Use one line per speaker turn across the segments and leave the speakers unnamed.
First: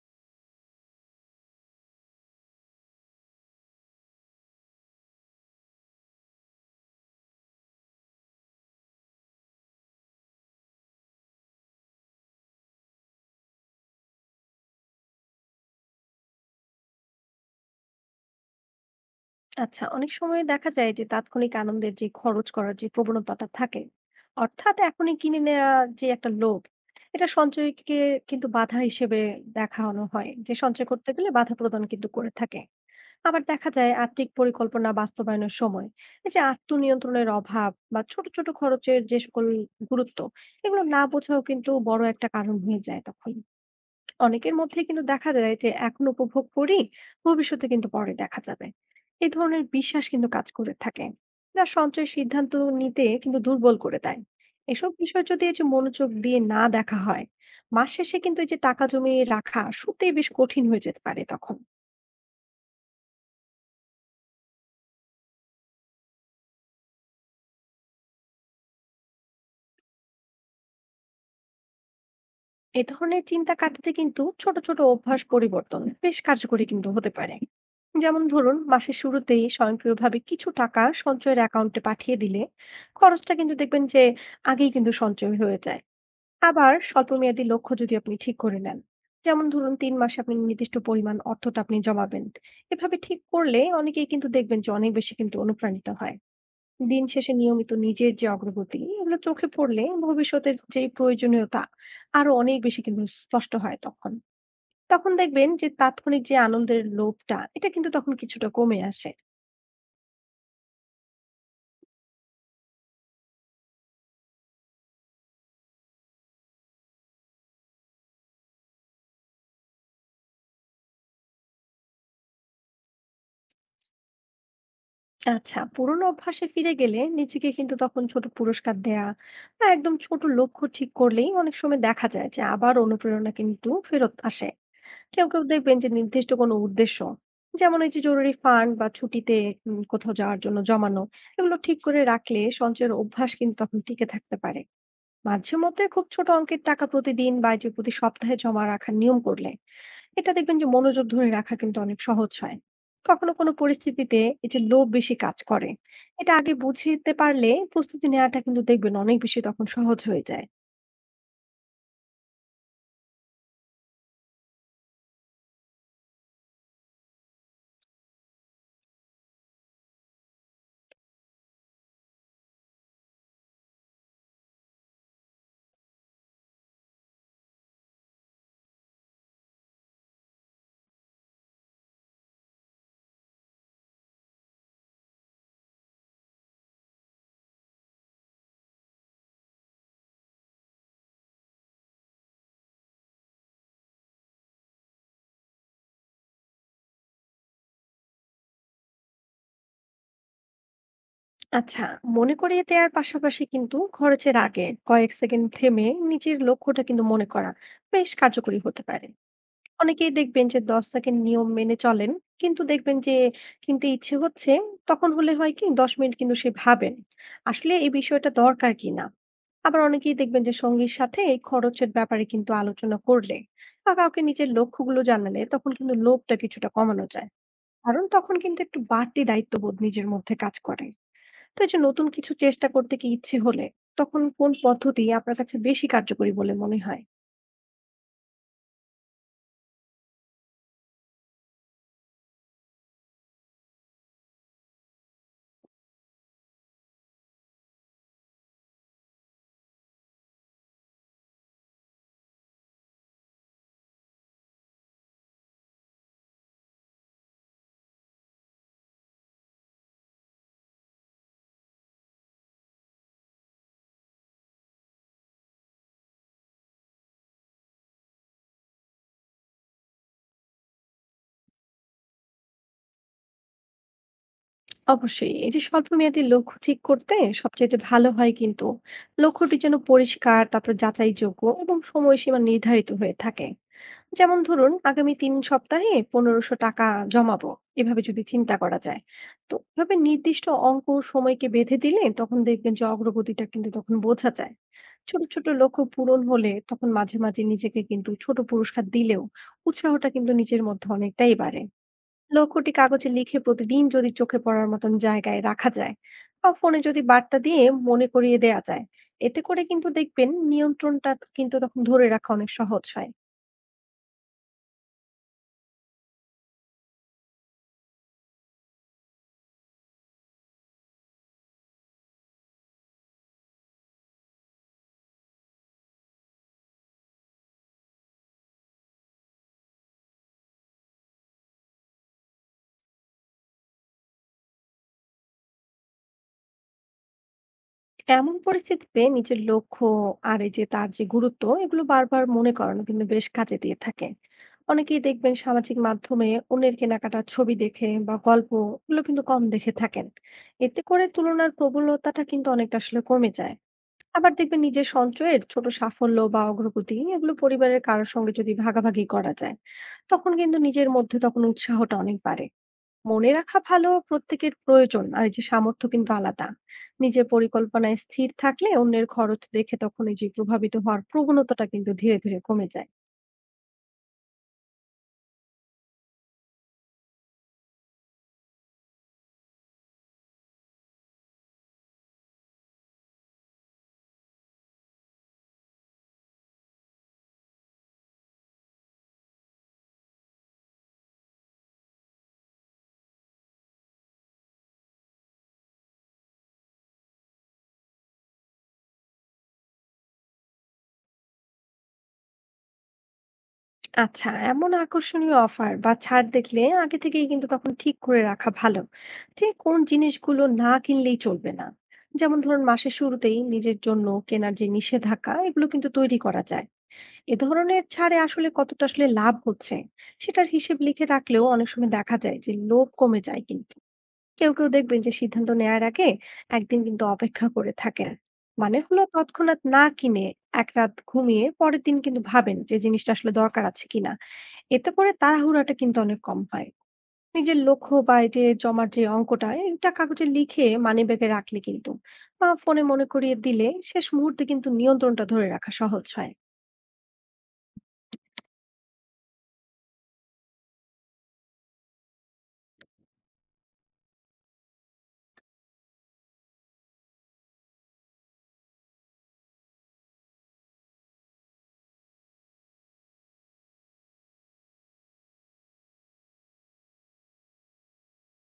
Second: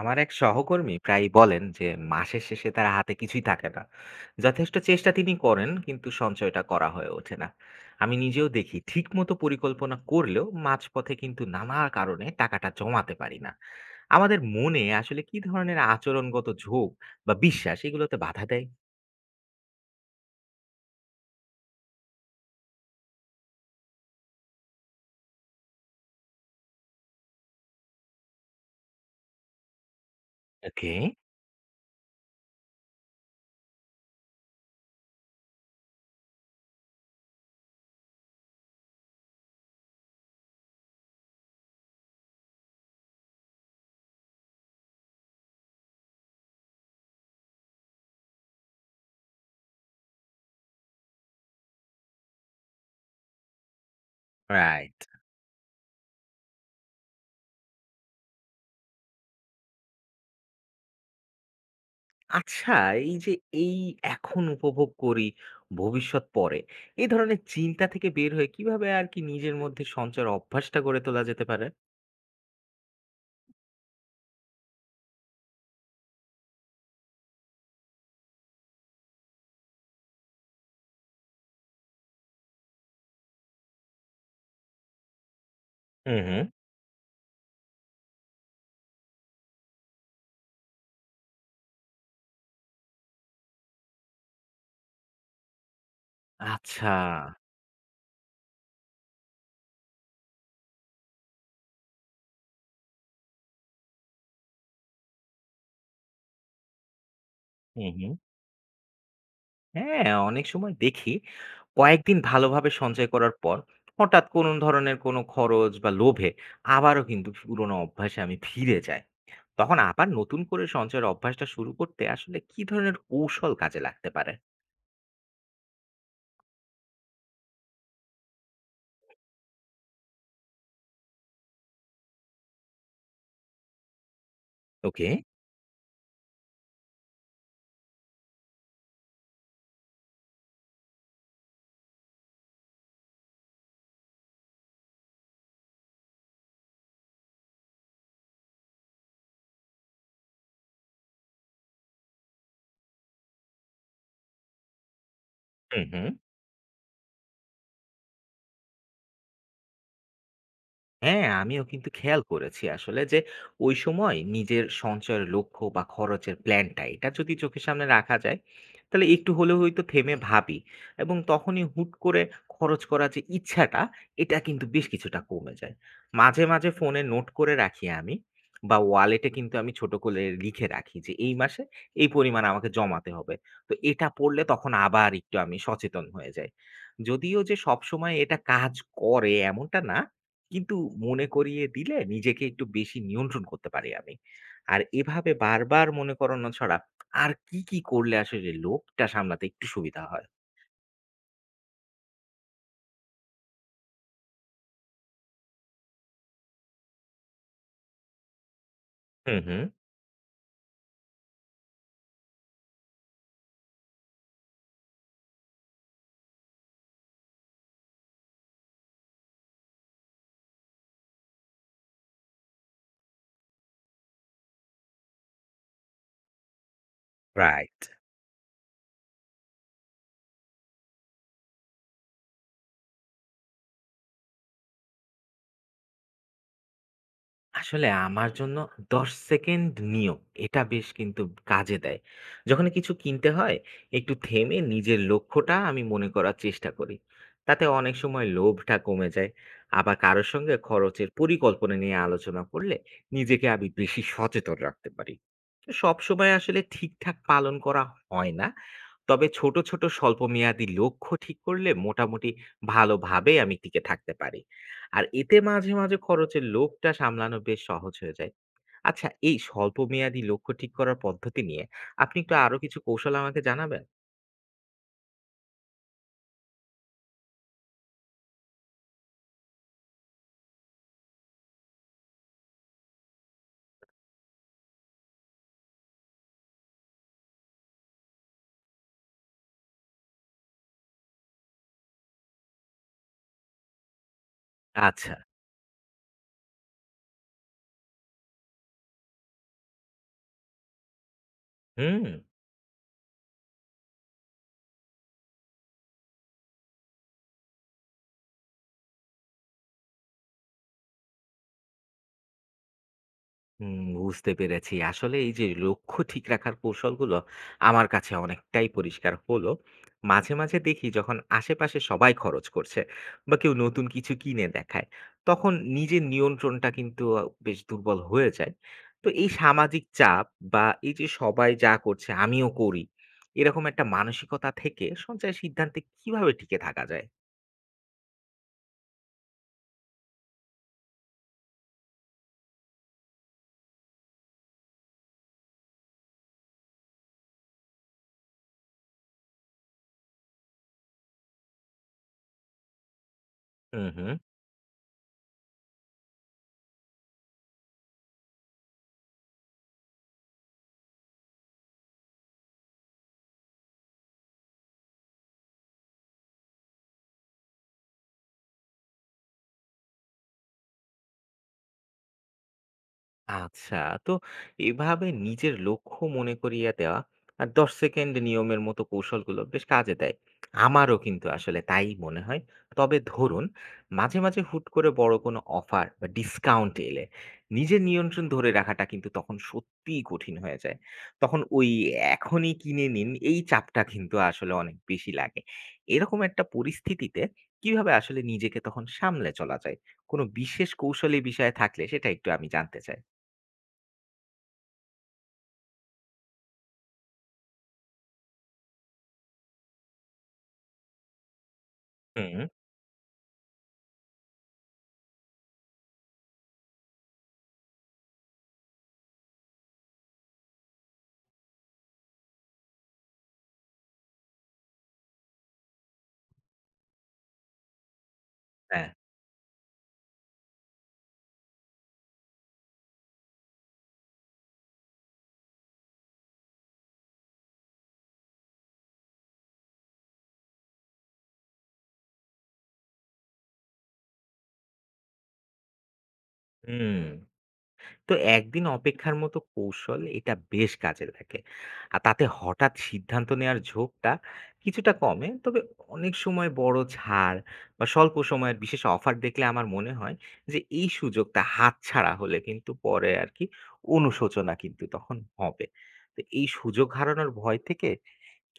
আমার এক সহকর্মী প্রায়ই বলেন যে মাসের শেষে তার হাতে কিছুই থাকে না। যথেষ্ট চেষ্টা তিনি করেন কিন্তু সঞ্চয়টা করা হয়ে ওঠে না। আমি নিজেও দেখি ঠিক মতো পরিকল্পনা করলেও মাঝপথে কিন্তু নানা কারণে টাকাটা জমাতে পারি না। আমাদের মনে আসলে কি ধরনের আচরণগত ঝোঁক বা বিশ্বাস এগুলোতে বাধা দেয়?
আচ্ছা, অনেক সময় দেখা যায় যে তাৎক্ষণিক আনন্দের যে খরচ করার যে প্রবণতাটা থাকে, অর্থাৎ এখনই কিনে নেওয়া, যে একটা লোভ, এটা সঞ্চয়কে কিন্তু বাধা হিসেবে দেখানো হয়, যে সঞ্চয়
ওকে।
করতে গেলে বাধা প্রদান কিন্তু করে থাকে। আবার দেখা যায় আর্থিক পরিকল্পনা বাস্তবায়নের সময় এই যে আত্মনিয়ন্ত্রণের অভাব বা ছোট ছোট খরচের যে সকল গুরুত্ব, এগুলো না বোঝাও কিন্তু বড় একটা কারণ হয়ে যায় তখন। অনেকের মধ্যে কিন্তু দেখা যায় যে এখন উপভোগ করি, ভবিষ্যতে কিন্তু পরে দেখা যাবে, এই ধরনের বিশ্বাস কিন্তু কাজ করে থাকে, যা সঞ্চয় সিদ্ধান্ত নিতে কিন্তু দুর্বল করে দেয়। এসব
রাইট।
বিষয় যদি এই যে মনোযোগ দিয়ে না দেখা হয়, মাস শেষে কিন্তু এই যে টাকা জমিয়ে রাখা সত্যিই বেশ কঠিন হয়ে যেতে পারে তখন।
আচ্ছা, এই যে এই এখন উপভোগ করি, ভবিষ্যৎ পরে, এই ধরনের চিন্তা থেকে বের হয়ে কিভাবে আর কি নিজের মধ্যে সঞ্চয়ের অভ্যাসটা গড়ে তোলা যেতে পারে?
এ ধরনের চিন্তা কাটাতে কিন্তু ছোট ছোট অভ্যাস পরিবর্তন বেশ কার্যকরী কিন্তু হতে পারে। যেমন ধরুন, মাসের শুরুতেই স্বয়ংক্রিয়ভাবে কিছু টাকা সঞ্চয়ের অ্যাকাউন্টে পাঠিয়ে দিলে খরচটা কিন্তু দেখবেন যে আগেই কিন্তু সঞ্চয় হয়ে যায়।
হুম, হুম।
আবার স্বল্পমেয়াদী লক্ষ্য যদি আপনি ঠিক করে নেন, যেমন ধরুন ৩ মাসে আপনি নির্দিষ্ট পরিমাণ অর্থটা আপনি জমাবেন, এভাবে ঠিক করলে অনেকেই কিন্তু দেখবেন যে অনেক বেশি কিন্তু অনুপ্রাণিত হয়।
আচ্ছা।
দিন শেষে নিয়মিত নিজের যে অগ্রগতি এগুলো চোখে পড়লে ভবিষ্যতের যে প্রয়োজনীয়তা আরো অনেক বেশি কিন্তু স্পষ্ট হয় তখন। তখন দেখবেন যে তাৎক্ষণিক যে আনন্দের লোভটা এটা
হুম,
কিন্তু তখন
হুম।
কিছুটা কমে আসে।
হ্যাঁ, অনেক সময় দেখি কয়েকদিন ভালোভাবে সঞ্চয় করার পর হঠাৎ কোনো ধরনের কোনো খরচ বা লোভে আবারও কিন্তু পুরোনো অভ্যাসে আমি ফিরে যাই। তখন আবার নতুন করে সঞ্চয়ের অভ্যাসটা শুরু করতে আসলে কি ধরনের কৌশল কাজে লাগতে পারে?
আচ্ছা, পুরোনো অভ্যাসে ফিরে গেলে নিজেকে কিন্তু তখন ছোট পুরস্কার দেয়া বা একদম ছোট লক্ষ্য ঠিক করলেই অনেক সময় দেখা যায় যে আবার অনুপ্রেরণা কিন্তু ফেরত আসে।
ওকে।
কেউ কেউ দেখবেন যে নির্দিষ্ট কোনো উদ্দেশ্য, যেমন এই যে জরুরি ফান্ড বা ছুটিতে কোথাও যাওয়ার জন্য জমানো, এগুলো ঠিক করে রাখলে সঞ্চয়ের অভ্যাস কিন্তু তখন টিকে থাকতে পারে। মাঝে মধ্যে খুব ছোট অঙ্কের টাকা প্রতিদিন বা এই যে প্রতি সপ্তাহে জমা রাখার নিয়ম করলে, এটা দেখবেন যে মনোযোগ ধরে রাখা কিন্তু অনেক সহজ হয়। কখনো কোনো পরিস্থিতিতে এই যে লোভ বেশি কাজ করে,
হুম, হুম।
এটা আগে বুঝতে পারলে প্রস্তুতি নেওয়াটা কিন্তু দেখবেন অনেক বেশি তখন সহজ হয়ে যায়।
হ্যাঁ, আমিও কিন্তু খেয়াল করেছি আসলে যে ওই সময় নিজের সঞ্চয়ের লক্ষ্য বা খরচের প্ল্যানটা এটা যদি চোখের সামনে রাখা যায়, তাহলে একটু হলেও হয়তো থেমে ভাবি, এবং তখনই হুট করে খরচ করার যে ইচ্ছাটা এটা কিন্তু বেশ কিছুটা কমে যায়। মাঝে মাঝে ফোনে নোট করে রাখি আমি, বা ওয়ালেটে কিন্তু আমি ছোট করে লিখে রাখি যে এই মাসে এই পরিমাণ আমাকে জমাতে হবে। তো এটা পড়লে তখন আবার একটু আমি সচেতন হয়ে যাই। যদিও যে সব সময় এটা কাজ করে এমনটা না, কিন্তু মনে করিয়ে দিলে নিজেকে একটু বেশি নিয়ন্ত্রণ করতে পারি আমি। আর এভাবে বারবার মনে করানো ছাড়া আর কি, কি করলে আসলে লোভটা সামলাতে একটু সুবিধা হয়?
আচ্ছা, মনে করিয়ে দেওয়ার পাশাপাশি কিন্তু খরচের আগে কয়েক সেকেন্ড থেমে নিজের লক্ষ্যটা কিন্তু মনে করা বেশ কার্যকরী হতে পারে।
হুম, হুম।
অনেকেই দেখবেন যে ১০ সেকেন্ড নিয়ম মেনে চলেন। কিন্তু দেখবেন যে কিনতে ইচ্ছে হচ্ছে, তখন হলে হয় কি ১০ মিনিট কিন্তু সে ভাবেন, আসলে এই বিষয়টা দরকার কিনা? আবার অনেকেই দেখবেন যে সঙ্গীর সাথে এই খরচের ব্যাপারে কিন্তু আলোচনা করলে বা কাউকে নিজের লক্ষ্যগুলো জানালে তখন কিন্তু লোভটা কিছুটা কমানো যায়।
রাইট।
কারণ তখন কিন্তু একটু বাড়তি দায়িত্ববোধ নিজের মধ্যে কাজ করে। তো এই যে নতুন কিছু চেষ্টা করতে কি ইচ্ছে হলে তখন কোন পদ্ধতি আপনার কাছে বেশি কার্যকরী বলে মনে হয়?
আসলে আমার জন্য ১০ সেকেন্ড নিয়ম এটা বেশ কিন্তু কাজে দেয়। যখন কিছু কিনতে হয় একটু থেমে নিজের লক্ষ্যটা আমি মনে করার চেষ্টা করি। তাতে অনেক সময় লোভটা কমে যায়। আবার কারো সঙ্গে খরচের পরিকল্পনা নিয়ে আলোচনা করলে নিজেকে আমি বেশি সচেতন রাখতে পারি। সবসময় আসলে ঠিকঠাক পালন করা হয় না। তবে ছোট, ছোট স্বল্পমেয়াদী লক্ষ্য ঠিক করলে মোটামুটি ভালোভাবে আমি টিকে থাকতে পারি। আর এতে মাঝে, মাঝে খরচের লোভটা সামলানো বেশ সহজ হয়ে যায়। আচ্ছা, এই স্বল্পমেয়াদী লক্ষ্য ঠিক করার পদ্ধতি নিয়ে আপনি একটু আরো কিছু কৌশল আমাকে জানাবেন?
অবশ্যই, এই যে স্বল্পমেয়াদী লক্ষ্য ঠিক করতে সবচেয়ে ভালো হয় কিন্তু লক্ষ্যটি যেন পরিষ্কার, তারপর যাচাইযোগ্য এবং সময়সীমা নির্ধারিত হয়ে থাকে। যেমন ধরুন, আগামী ৩ সপ্তাহে ১৫০০ টাকা জমাবো, এভাবে যদি চিন্তা করা যায়। তো এভাবে নির্দিষ্ট অঙ্ক ও সময়কে বেঁধে দিলে তখন দেখবেন যে অগ্রগতিটা কিন্তু তখন বোঝা যায়।
আচ্ছা।
ছোট ছোট লক্ষ্য পূরণ হলে তখন মাঝে মাঝে নিজেকে কিন্তু ছোট পুরস্কার দিলেও উৎসাহটা কিন্তু নিজের মধ্যে অনেকটাই বাড়ে।
হুম।
লক্ষ্যটি কাগজে লিখে প্রতিদিন যদি চোখে পড়ার মতন জায়গায় রাখা যায় বা ফোনে যদি বার্তা দিয়ে মনে করিয়ে দেয়া যায়, এতে করে কিন্তু দেখবেন নিয়ন্ত্রণটা কিন্তু তখন ধরে রাখা অনেক সহজ হয়।
হুম, বুঝতে পেরেছি। আসলে এই যে লক্ষ্য ঠিক রাখার কৌশলগুলো আমার কাছে অনেকটাই পরিষ্কার হলো। মাঝে, মাঝে দেখি যখন আশেপাশে সবাই খরচ করছে বা কেউ নতুন কিছু কিনে দেখায়, তখন নিজের নিয়ন্ত্রণটা কিন্তু বেশ দুর্বল হয়ে যায়। তো এই সামাজিক চাপ বা এই যে সবাই যা করছে আমিও করি, এরকম একটা মানসিকতা থেকে সঞ্চয়ের সিদ্ধান্তে কিভাবে টিকে থাকা যায়?
এমন পরিস্থিতিতে নিজের লক্ষ্য আর এই যে তার যে গুরুত্ব, এগুলো বারবার মনে করানো কিন্তু বেশ কাজে দিয়ে থাকে। অনেকেই দেখবেন সামাজিক মাধ্যমে অন্যের কেনাকাটার ছবি দেখে বা গল্প, এগুলো কিন্তু কম দেখে থাকেন। এতে করে তুলনার প্রবলতাটা কিন্তু অনেকটা আসলে কমে যায়।
হু, হু।
আবার দেখবেন নিজের সঞ্চয়ের ছোট সাফল্য বা অগ্রগতি, এগুলো পরিবারের কারোর সঙ্গে যদি ভাগাভাগি করা যায়, তখন কিন্তু নিজের মধ্যে তখন উৎসাহটা অনেক বাড়ে। মনে রাখা ভালো প্রত্যেকের প্রয়োজন আর এই যে সামর্থ্য কিন্তু আলাদা। নিজের পরিকল্পনায় স্থির থাকলে অন্যের খরচ দেখে তখন এই যে প্রভাবিত হওয়ার প্রবণতাটা কিন্তু ধীরে ধীরে কমে যায়।
আচ্ছা। তো এভাবে নিজের লক্ষ্য মনে করিয়ে দেওয়া আর দশ সেকেন্ড নিয়মের মতো কৌশলগুলো বেশ কাজে দেয়, আমারও কিন্তু আসলে তাই মনে হয়। তবে ধরুন মাঝে মাঝে হুট করে বড় কোনো অফার বা ডিসকাউন্ট এলে নিজের নিয়ন্ত্রণ ধরে রাখাটা কিন্তু তখন সত্যিই কঠিন হয়ে যায়। তখন ওই এখনই কিনে নিন এই চাপটা কিন্তু আসলে অনেক বেশি লাগে। এরকম একটা পরিস্থিতিতে কিভাবে আসলে নিজেকে তখন সামলে চলা যায়, কোনো বিশেষ কৌশলী বিষয় থাকলে সেটা একটু আমি জানতে চাই।
আচ্ছা, এমন আকর্ষণীয় অফার বা ছাড় দেখলে আগে থেকেই কিন্তু তখন ঠিক করে রাখা ভালো যে কোন জিনিসগুলো না কিনলেই চলবে না। যেমন
হুম,
ধরুন, মাসের শুরুতেই নিজের জন্য কেনার যে নিষেধাজ্ঞা, এগুলো কিন্তু তৈরি করা যায়। এ ধরনের ছাড়ে আসলে কতটা আসলে লাভ হচ্ছে, সেটার হিসেব লিখে রাখলেও অনেক সময় দেখা যায় যে লোভ কমে যায় কিন্তু। কেউ কেউ দেখবেন যে সিদ্ধান্ত নেয়ার আগে একদিন কিন্তু অপেক্ষা করে থাকেন, মানে
হ্যাঁ,
হলো তৎক্ষণাৎ না কিনে এক রাত ঘুমিয়ে পরের দিন কিন্তু ভাবেন যে জিনিসটা আসলে দরকার আছে কিনা। এতে করে তাড়াহুড়াটা কিন্তু অনেক কম হয়। নিজের লক্ষ্য বা এই যে জমার যে অঙ্কটা এটা কাগজে লিখে মানিব্যাগে রাখলে কিন্তু বা ফোনে মনে করিয়ে দিলে শেষ মুহূর্তে কিন্তু নিয়ন্ত্রণটা ধরে রাখা সহজ হয়।
হুম। তো একদিন অপেক্ষার মতো কৌশল এটা বেশ কাজে লাগে। আর তাতে হঠাৎ সিদ্ধান্ত নেওয়ার ঝোঁকটা কিছুটা কমে। তবে অনেক সময় বড় ছাড় বা স্বল্প সময়ের বিশেষ অফার দেখলে আমার মনে হয় যে এই সুযোগটা হাতছাড়া হলে কিন্তু পরে আর কি অনুশোচনা কিন্তু তখন হবে। তো এই সুযোগ হারানোর ভয় থেকে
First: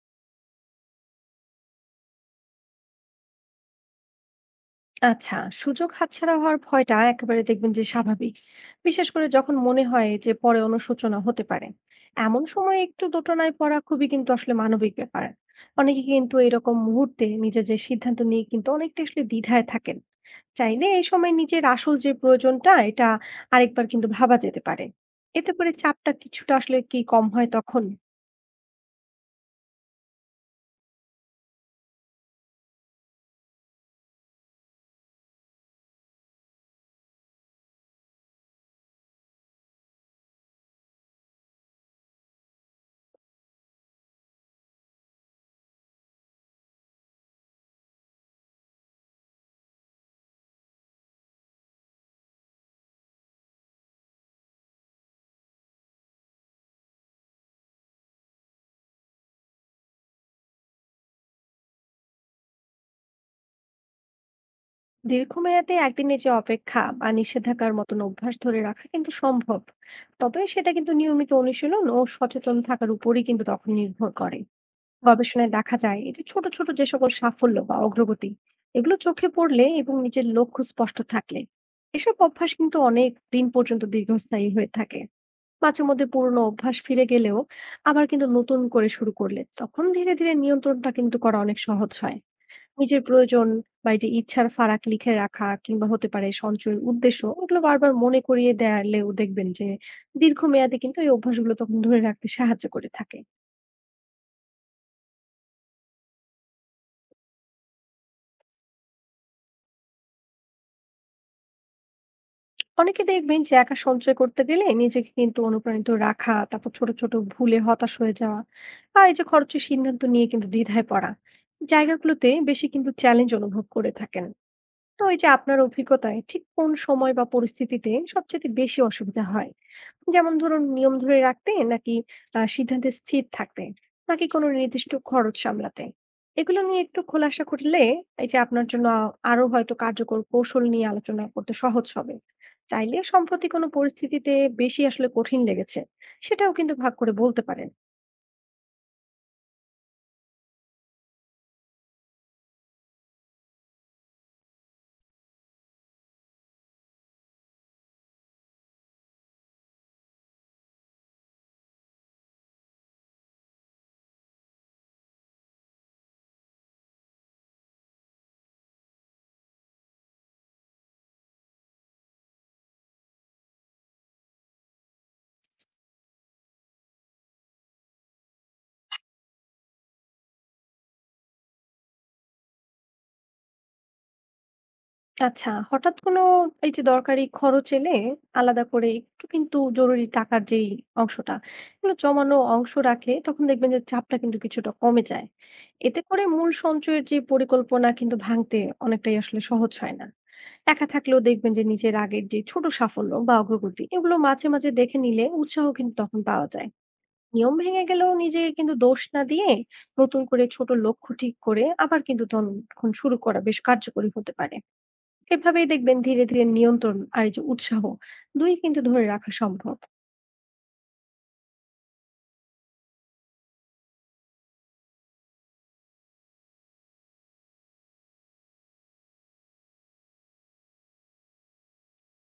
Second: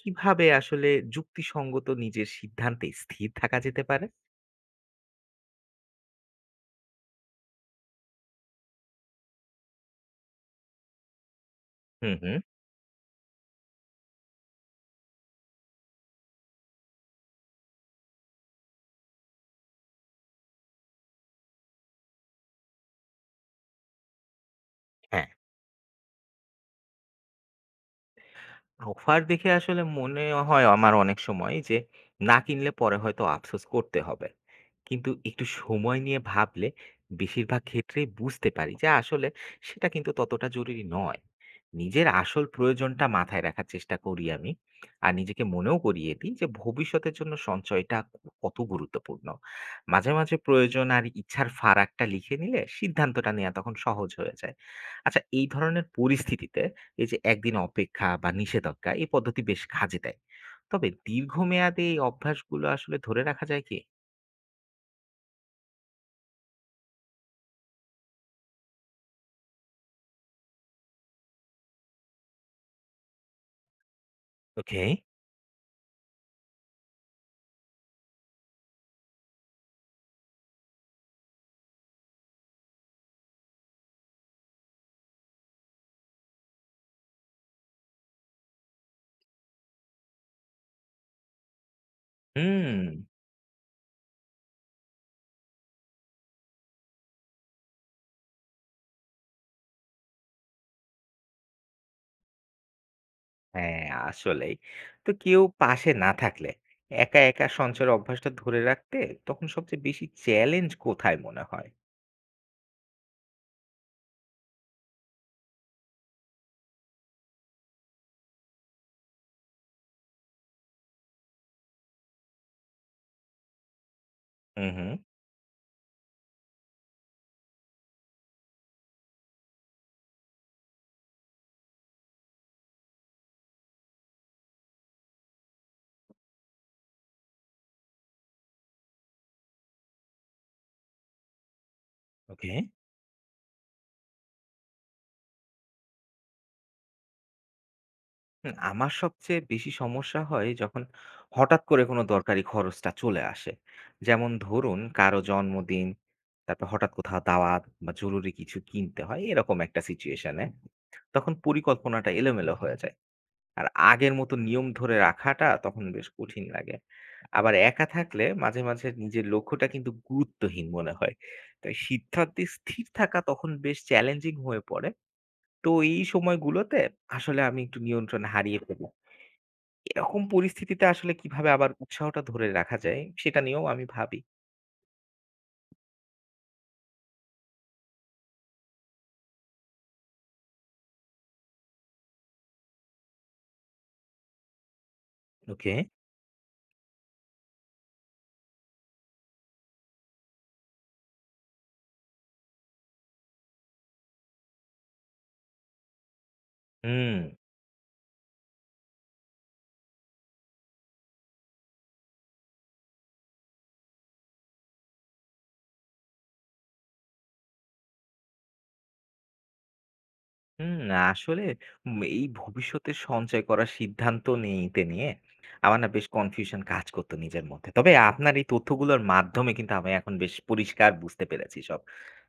কিভাবে আসলে যুক্তিসঙ্গত নিজের সিদ্ধান্তে স্থির থাকা যেতে পারে?
আচ্ছা, সুযোগ হাতছাড়া হওয়ার ভয়টা একেবারে দেখবেন যে স্বাভাবিক, বিশেষ করে যখন মনে হয় যে পরে অনুশোচনা হতে পারে।
হুম, হুম।
এমন সময় একটু দোটানায় পড়া খুবই কিন্তু আসলে মানবিক ব্যাপার। অনেকে কিন্তু এরকম মুহূর্তে নিজের যে সিদ্ধান্ত নিয়ে কিন্তু অনেকটা আসলে দ্বিধায় থাকেন। চাইলে এই সময় নিজের আসল যে প্রয়োজনটা এটা আরেকবার কিন্তু ভাবা যেতে পারে।
হ্যাঁ।
এতে করে চাপটা কিছুটা আসলে কি কম হয় তখন।
অফার দেখে আসলে মনে হয় আমার অনেক সময় যে না কিনলে পরে হয়তো আফসোস করতে হবে, কিন্তু একটু সময় নিয়ে ভাবলে বেশিরভাগ ক্ষেত্রেই বুঝতে পারি যে আসলে সেটা কিন্তু ততটা জরুরি নয়। নিজের আসল প্রয়োজনটা মাথায় রাখার চেষ্টা করি আমি, আর নিজেকে মনেও করিয়ে দিই যে ভবিষ্যতের জন্য সঞ্চয়টা কত গুরুত্বপূর্ণ। মাঝে মাঝে প্রয়োজন আর ইচ্ছার ফারাকটা লিখে নিলে সিদ্ধান্তটা নেওয়া তখন সহজ হয়ে যায়। আচ্ছা, এই ধরনের পরিস্থিতিতে এই যে একদিন অপেক্ষা বা নিষেধাজ্ঞা এই পদ্ধতি বেশ কাজে দেয়, তবে দীর্ঘমেয়াদে এই অভ্যাসগুলো আসলে ধরে রাখা যায় কি?
দীর্ঘমেয়াদে একদিনের যে অপেক্ষা বা নিষেধাজ্ঞার মতন অভ্যাস ধরে রাখা কিন্তু সম্ভব, তবে সেটা কিন্তু নিয়মিত অনুশীলন ও সচেতন থাকার উপরই কিন্তু তখন নির্ভর করে।
ওকে।
গবেষণায় দেখা যায় এই যে ছোট ছোট যে সকল সাফল্য বা অগ্রগতি, এগুলো চোখে পড়লে এবং নিজের লক্ষ্য স্পষ্ট থাকলে এসব অভ্যাস কিন্তু অনেক দিন পর্যন্ত দীর্ঘস্থায়ী হয়ে থাকে। মাঝে মধ্যে পুরনো অভ্যাস ফিরে গেলেও আবার কিন্তু নতুন করে শুরু করলে তখন ধীরে ধীরে নিয়ন্ত্রণটা কিন্তু করা অনেক সহজ হয়।
হুম।
নিজের প্রয়োজন বা এই যে ইচ্ছার ফারাক লিখে রাখা কিংবা হতে পারে সঞ্চয়ের উদ্দেশ্য ওগুলো বারবার মনে করিয়ে দেয়ালেও দেখবেন যে দীর্ঘমেয়াদে কিন্তু এই অভ্যাসগুলো তখন ধরে রাখতে সাহায্য করে থাকে।
হ্যাঁ, আসলেই। তো কেউ পাশে না থাকলে একা একা সঞ্চয়ের অভ্যাসটা ধরে রাখতে তখন সবচেয়ে বেশি চ্যালেঞ্জ কোথায় মনে হয়?
অনেকে দেখবেন যে একা সঞ্চয় করতে গেলে নিজেকে কিন্তু অনুপ্রাণিত রাখা, তারপর ছোট ছোট ভুলে হতাশ হয়ে যাওয়া বা এই যে খরচের সিদ্ধান্ত নিয়ে কিন্তু দ্বিধায় পড়া, জায়গাগুলোতে বেশি কিন্তু চ্যালেঞ্জ অনুভব করে থাকেন।
হুম, হুম।
তো এই যে আপনার অভিজ্ঞতায় ঠিক কোন সময় বা পরিস্থিতিতে সবচেয়ে বেশি অসুবিধা হয়? যেমন ধরুন, নিয়ম ধরে রাখতে নাকি সিদ্ধান্তে স্থির থাকতে, নাকি কোনো নির্দিষ্ট খরচ সামলাতে? এগুলো নিয়ে একটু খোলাসা করলে এই যে আপনার জন্য আরো হয়তো কার্যকর কৌশল নিয়ে আলোচনা করতে সহজ হবে।
ওকে।
চাইলে সম্প্রতি কোনো পরিস্থিতিতে বেশি আসলে কঠিন লেগেছে, সেটাও কিন্তু ভাগ করে বলতে পারেন।
হুম, আমার সবচেয়ে বেশি সমস্যা হয় যখন হঠাৎ করে কোনো দরকারি খরচটা চলে আসে। যেমন ধরুন কারো জন্মদিন, তারপর হঠাৎ কোথাও দাওয়াত বা জরুরি কিছু কিনতে হয়, এরকম একটা সিচুয়েশনে। তখন পরিকল্পনাটা এলোমেলো হয়ে যায়। আর আগের মতো নিয়ম ধরে রাখাটা তখন বেশ কঠিন লাগে। আবার একা থাকলে মাঝে, মাঝে নিজের লক্ষ্যটা কিন্তু গুরুত্বহীন মনে হয়। তাই সিদ্ধান্তে স্থির থাকা তখন বেশ চ্যালেঞ্জিং হয়ে পড়ে। তো এই সময়গুলোতে আসলে আমি একটু নিয়ন্ত্রণ হারিয়ে ফেলি। এরকম পরিস্থিতিতে আসলে কিভাবে আবার উৎসাহটা ধরে রাখা যায় সেটা নিয়েও আমি ভাবি।
আচ্ছা, হঠাৎ কোনো এই যে দরকারি খরচ এলে আলাদা করে একটু কিন্তু জরুরি টাকার যেই অংশটা, এগুলো জমানো অংশ রাখলে তখন দেখবেন যে চাপটা কিন্তু কিছুটা কমে যায়।
ওকে।
এতে করে মূল সঞ্চয়ের যে পরিকল্পনা কিন্তু ভাঙতে অনেকটাই আসলে সহজ হয় না। একা থাকলেও দেখবেন যে নিজের আগের যে ছোট সাফল্য বা অগ্রগতি এগুলো মাঝে মাঝে দেখে নিলে উৎসাহ কিন্তু তখন পাওয়া যায়।
হুম,
নিয়ম ভেঙে গেলেও নিজে কিন্তু দোষ না দিয়ে নতুন করে ছোট লক্ষ্য ঠিক করে আবার কিন্তু তখন শুরু করা বেশ কার্যকরী হতে পারে। এভাবেই দেখবেন ধীরে ধীরে নিয়ন্ত্রণ আর এই যে উৎসাহ দুই কিন্তু ধরে রাখা সম্ভব।
হুম। আসলে এই ভবিষ্যতে সঞ্চয় করার সিদ্ধান্ত নিতে নিয়ে আমার না বেশ কনফিউশন কাজ করতো নিজের মধ্যে। তবে আপনার এই তথ্যগুলোর মাধ্যমে কিন্তু আমি এখন বেশ পরিষ্কার বুঝতে পেরেছি সব।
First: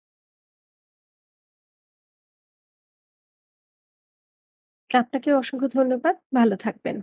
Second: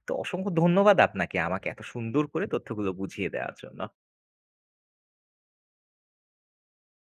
তো অসংখ্য ধন্যবাদ আপনাকে আমাকে এত সুন্দর করে তথ্যগুলো বুঝিয়ে দেওয়ার জন্য।
আপনাকে অসংখ্য ধন্যবাদ, ভালো থাকবেন।